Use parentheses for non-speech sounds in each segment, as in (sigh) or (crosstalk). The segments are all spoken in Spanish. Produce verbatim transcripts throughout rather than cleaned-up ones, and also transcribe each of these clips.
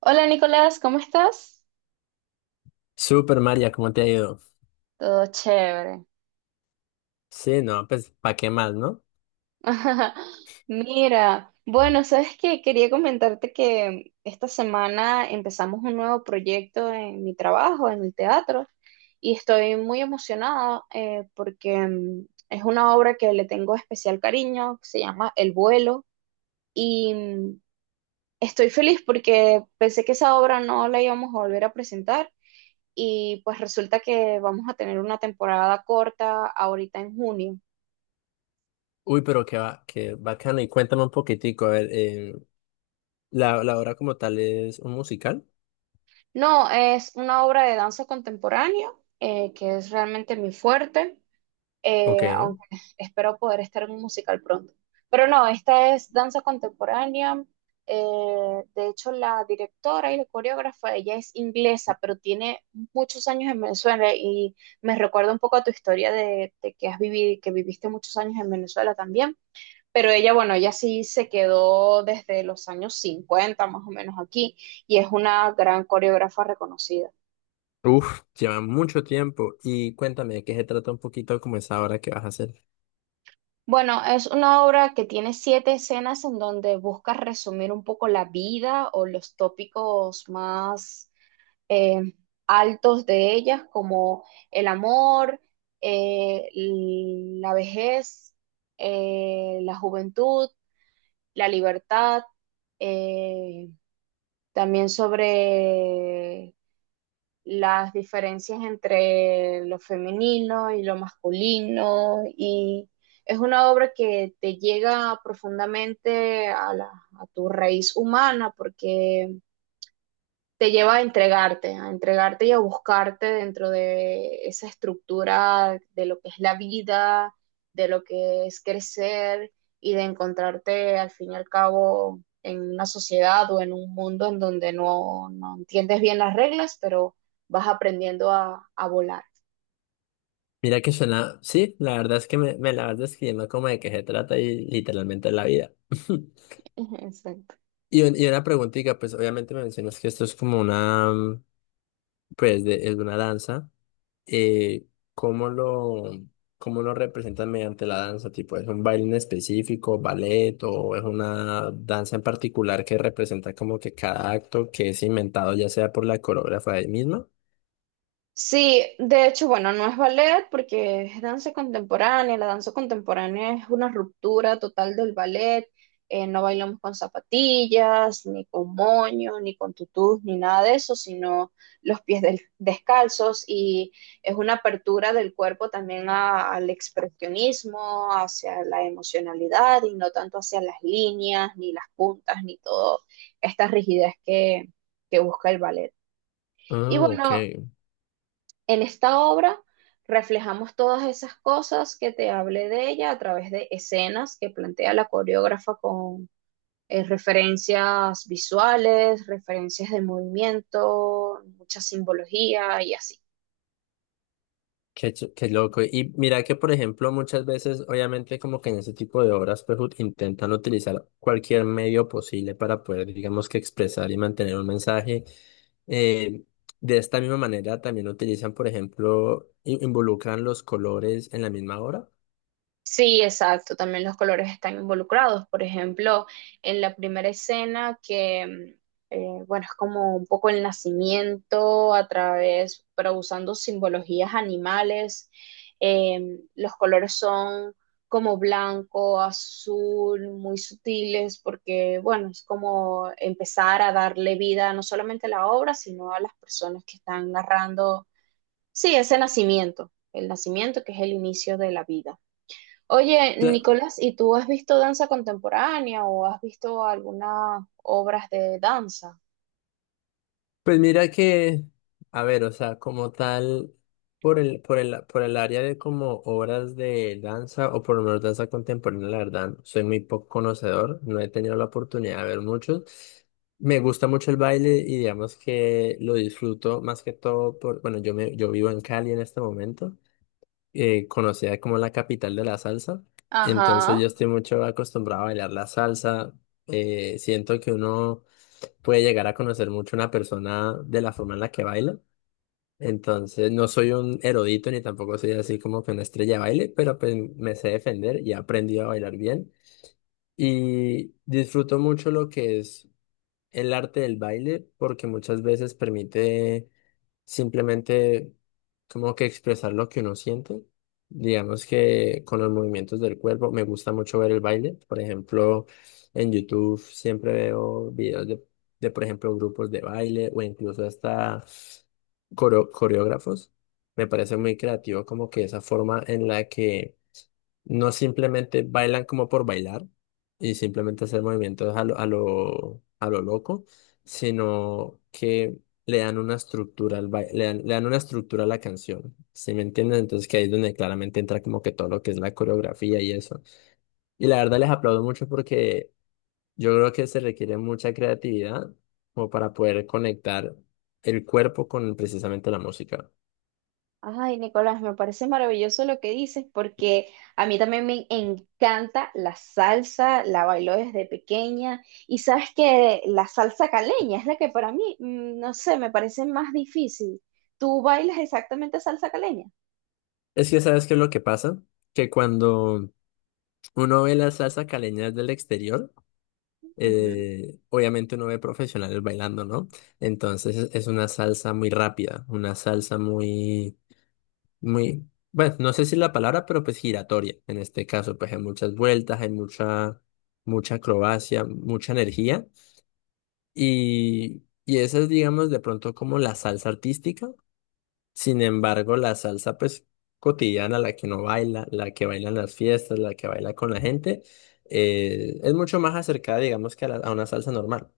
Hola Nicolás, ¿cómo estás? Super María, ¿cómo te ha ido? Todo chévere. Sí, no, pues, ¿para qué más, no? (laughs) Mira, bueno, sabes que quería comentarte que esta semana empezamos un nuevo proyecto en mi trabajo, en el teatro, y estoy muy emocionada eh, porque mm, es una obra que le tengo especial cariño, que se llama El vuelo, y mm, estoy feliz porque pensé que esa obra no la íbamos a volver a presentar, y pues resulta que vamos a tener una temporada corta ahorita en junio. Uy, pero qué, va, qué bacano. Y cuéntame un poquitico, a ver, eh, ¿la, la obra como tal, ¿es un musical? No, es una obra de danza contemporánea, eh, que es realmente mi fuerte, Ok. eh, aunque espero poder estar en un musical pronto. Pero no, esta es danza contemporánea. eh, de hecho, la directora y la coreógrafa, ella es inglesa, pero tiene muchos años en Venezuela y me recuerda un poco a tu historia de, de que has vivido, que viviste muchos años en Venezuela también, pero ella, bueno, ella sí se quedó desde los años cincuenta más o menos aquí y es una gran coreógrafa reconocida. Uf, lleva mucho tiempo. Y cuéntame de qué se trata un poquito como esa obra que vas a hacer. Bueno, es una obra que tiene siete escenas en donde busca resumir un poco la vida o los tópicos más eh, altos de ellas, como el amor, eh, la vejez, eh, la juventud, la libertad, eh, también sobre las diferencias entre lo femenino y lo masculino, y es una obra que te llega profundamente a, la, a tu raíz humana, porque te lleva a entregarte, a entregarte y a buscarte dentro de esa estructura de lo que es la vida, de lo que es crecer y de encontrarte al fin y al cabo en una sociedad o en un mundo en donde no, no entiendes bien las reglas, pero vas aprendiendo a, a volar. Mira que suena, sí, la verdad es que me, me la vas describiendo como de qué se trata y literalmente la vida. (laughs) (laughs) Exacto. Y, un- y una preguntita, pues obviamente me mencionas que esto es como una, mm, pues, de, es una danza. eh, ¿cómo lo, cómo lo representan mediante la danza? Tipo, ¿es un baile en específico, ballet, o es una danza en particular que representa como que cada acto que es inventado, ya sea por la coreógrafa de misma? Sí, de hecho, bueno, no es ballet porque es danza contemporánea. La danza contemporánea es una ruptura total del ballet. Eh, no bailamos con zapatillas, ni con moño, ni con tutús, ni nada de eso, sino los pies del- descalzos, y es una apertura del cuerpo también a- al expresionismo, hacia la emocionalidad y no tanto hacia las líneas, ni las puntas, ni toda esta rigidez que que busca el ballet. Y Ah, ok. bueno, en esta obra reflejamos todas esas cosas que te hablé de ella a través de escenas que plantea la coreógrafa con eh, referencias visuales, referencias de movimiento, mucha simbología y así. Qué, ch- qué loco. Y mira que, por ejemplo, muchas veces, obviamente, como que en ese tipo de obras, pues ut- intentan utilizar cualquier medio posible para poder, digamos, que expresar y mantener un mensaje. Eh, de esta misma manera, también utilizan, por ejemplo, i- involucran los colores en la misma obra. Sí, exacto, también los colores están involucrados. Por ejemplo, en la primera escena que, mm, eh, bueno, es como un poco el nacimiento a través, pero usando simbologías animales, eh, los colores son como blanco, azul, muy sutiles, porque, bueno, es como empezar a darle vida no solamente a la obra, sino a las personas que están narrando, sí, ese nacimiento, el nacimiento que es el inicio de la vida. Oye, Nicolás, ¿y tú has visto danza contemporánea o has visto algunas obras de danza? Pues mira que, a ver, o sea, como tal, por el, por el, por el área de como obras de danza, o por lo menos danza contemporánea, la verdad, soy muy poco conocedor, no he tenido la oportunidad de ver muchos. Me gusta mucho el baile y digamos que lo disfruto más que todo por, bueno, yo me, yo vivo en Cali en este momento, eh, conocida como la capital de la salsa, entonces yo Ajá. estoy mucho acostumbrado a bailar la salsa. Eh, siento que uno puede llegar a conocer mucho una persona de la forma en la que baila. Entonces, no soy un erudito ni tampoco soy así como que una estrella de baile, pero pues me sé defender y he aprendido a bailar bien. Y disfruto mucho lo que es el arte del baile porque muchas veces permite simplemente como que expresar lo que uno siente. Digamos que con los movimientos del cuerpo me gusta mucho ver el baile. Por ejemplo, en YouTube siempre veo videos de, de, por ejemplo, grupos de baile o incluso hasta coreo- coreógrafos. Me parece muy creativo como que esa forma en la que no simplemente bailan como por bailar y simplemente hacer movimientos a lo, a lo, a lo loco, sino que le dan una estructura al bai- le dan, le dan una estructura a la canción. ¿Sí me entiendes? Entonces que ahí es donde claramente entra como que todo lo que es la coreografía y eso. Y la verdad les aplaudo mucho porque yo creo que se requiere mucha creatividad como para poder conectar el cuerpo con precisamente la música. Ay, Nicolás, me parece maravilloso lo que dices porque a mí también me encanta la salsa, la bailo desde pequeña y sabes que la salsa caleña es la que para mí, mm, no sé, me parece más difícil. ¿Tú bailas exactamente salsa caleña? Es que ¿sabes qué es lo que pasa? Que cuando uno ve la salsa caleña desde el exterior, Ujú. eh, obviamente uno ve profesionales bailando, ¿no? Entonces es es una salsa muy rápida, una salsa muy, muy, bueno, no sé si la palabra, pero pues giratoria. En este caso, pues hay muchas vueltas, hay mucha, mucha acrobacia, mucha energía. Y, y esa es, digamos, de pronto como la salsa artística. Sin embargo, la salsa, pues, cotidiana, la que no baila, la que baila en las fiestas, la que baila con la gente, eh, es mucho más acercada, digamos, que a la- a una salsa normal.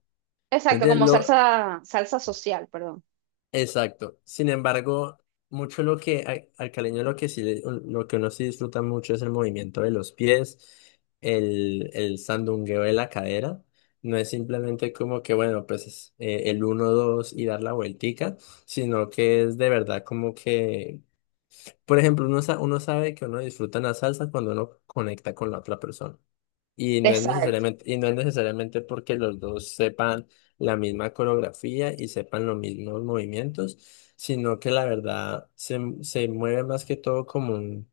¿Me Exacto, entiendes? como Lo, salsa, salsa social, perdón. exacto. Sin embargo, mucho lo que al, al caleño lo que sí le- lo que uno sí disfruta mucho es el movimiento de los pies, el, el sandungueo de la cadera. No es simplemente como que, bueno, pues es, eh, el uno dos y dar la vueltica, sino que es de verdad como que, por ejemplo, uno, sa- uno sabe que uno disfruta la salsa cuando uno conecta con la otra persona. Y no es Exacto. necesariamente, y no es necesariamente porque los dos sepan la misma coreografía y sepan los mismos movimientos, sino que la verdad se, se mueve más que todo como un...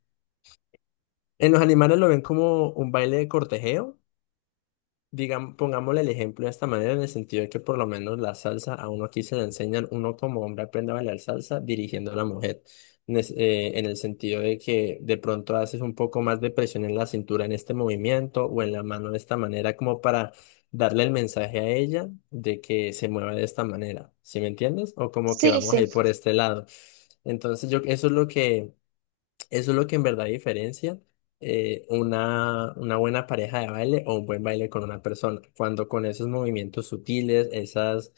En los animales lo ven como un baile de cortejeo. Digamos, pongámosle el ejemplo de esta manera, en el sentido de que por lo menos la salsa a uno aquí se le enseñan, uno como hombre aprende a bailar salsa dirigiendo a la mujer, en, eh, en el sentido de que de pronto haces un poco más de presión en la cintura en este movimiento o en la mano de esta manera, como para darle el mensaje a ella de que se mueva de esta manera, ¿sí me entiendes? O como que Sí, vamos a sí. ir por este lado. Entonces yo, eso es lo que... Eso es lo que en verdad diferencia eh, una, una buena pareja de baile o un buen baile con una persona. Cuando con esos movimientos sutiles, esas,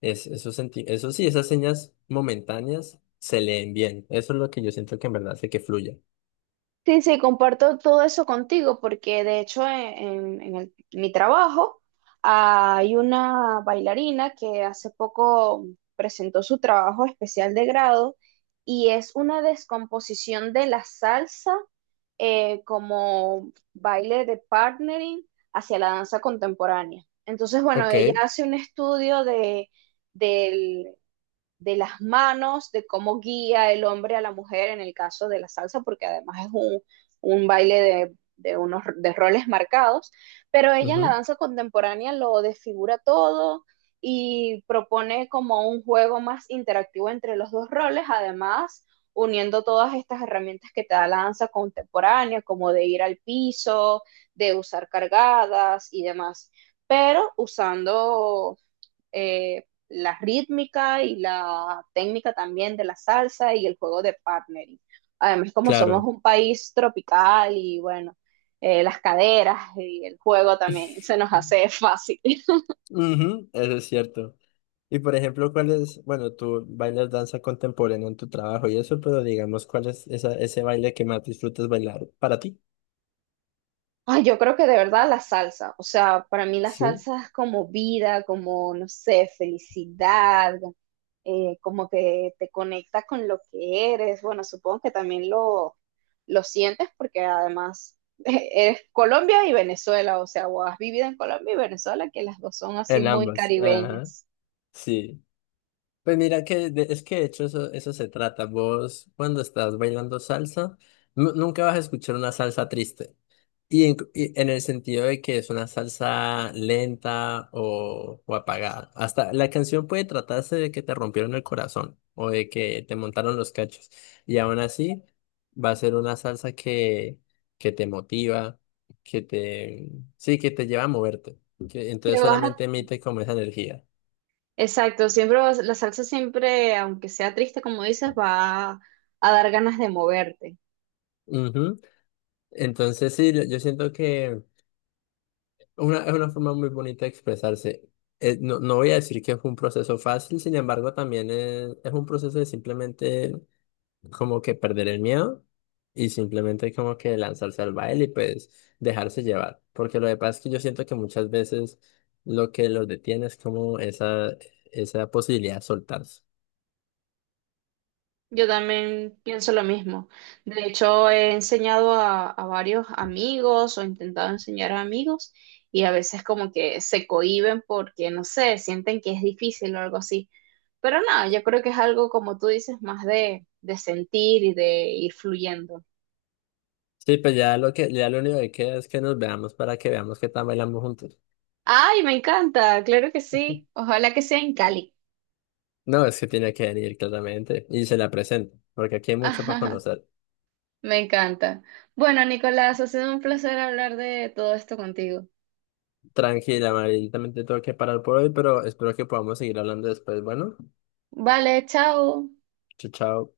es- esos, senti- eso sí, esas señas momentáneas se leen bien. Eso es lo que yo siento que en verdad hace que fluya. Sí, sí, comparto todo eso contigo porque de hecho en, en- en el- mi trabajo hay una bailarina que hace poco presentó su trabajo especial de grado, y es una descomposición de la salsa eh, como baile de partnering hacia la danza contemporánea. Entonces, bueno, Ok, ella hace un estudio de, de las manos, de cómo guía el hombre a la mujer en el caso de la salsa, porque además es un, un baile de, de, unos de roles marcados, pero ella en la ujú, danza contemporánea lo desfigura todo y propone como un juego más interactivo entre los dos roles, además uniendo todas estas herramientas que te da la danza contemporánea, como de ir al piso, de usar cargadas y demás, pero usando eh, la rítmica y la técnica también de la salsa y el juego de partnering. Además, como somos claro. un país tropical y bueno, eh, las caderas y el juego también se nos hace fácil. (laughs) Ujú, eso es cierto. Y por ejemplo, ¿cuál es, bueno, tú bailas danza contemporánea en tu trabajo y eso, pero digamos, ¿cuál es esa, ese baile que más disfrutas bailar para ti? Ay, yo creo que de verdad la salsa, o sea, para mí la Sí. salsa es como vida, como, no sé, felicidad, eh, como que te conecta con lo que eres. Bueno, supongo que también lo, lo sientes porque además (laughs) eres Colombia y Venezuela, o sea, o has vivido en Colombia y Venezuela, que las dos son así En muy ambas, ajá, caribeñas. sí. Pues mira que de- es que de hecho eso, eso se trata. Vos cuando estás bailando salsa, nu- nunca vas a escuchar una salsa triste. Y en, y en el sentido de que es una salsa lenta o, o apagada. Hasta la canción puede tratarse de que te rompieron el corazón o de que te montaron los cachos. Y aún así va a ser una salsa que, que te motiva, que te, sí, que te lleva a moverte, que Le entonces vas a- solamente emite como esa energía. Exacto, siempre vas- la salsa siempre, aunque sea triste como dices, va a dar ganas de moverte. Ujú. Entonces, sí, yo yo siento que una, es una forma muy bonita de expresarse. Eh, no, no voy a decir que fue un proceso fácil, sin embargo, también es, es un proceso de simplemente como que perder el miedo y simplemente como que lanzarse al baile y pues dejarse llevar. Porque lo que pasa es que yo siento que muchas veces lo que los detiene es como esa, esa posibilidad de soltarse. Yo también pienso lo mismo. De hecho, he enseñado a, a varios amigos o intentado enseñar a amigos, y a veces como que se cohíben porque, no sé, sienten que es difícil o algo así. Pero no, yo creo que es algo, como tú dices, más de, de sentir y de ir fluyendo. Sí, pues ya lo que, ya lo único que queda es que nos veamos para que veamos qué tan bailamos juntos. Ay, me encanta, claro que sí. (laughs) Ojalá que sea en Cali. No, es que tiene que venir claramente y se la presento, porque aquí hay mucho para conocer. (laughs) me encanta. Bueno, Nicolás, ha sido un placer hablar de todo esto contigo. Tranquila, Mari, yo también te tengo que parar por hoy, pero espero que podamos seguir hablando después. Bueno, Vale, chao. chao, chao.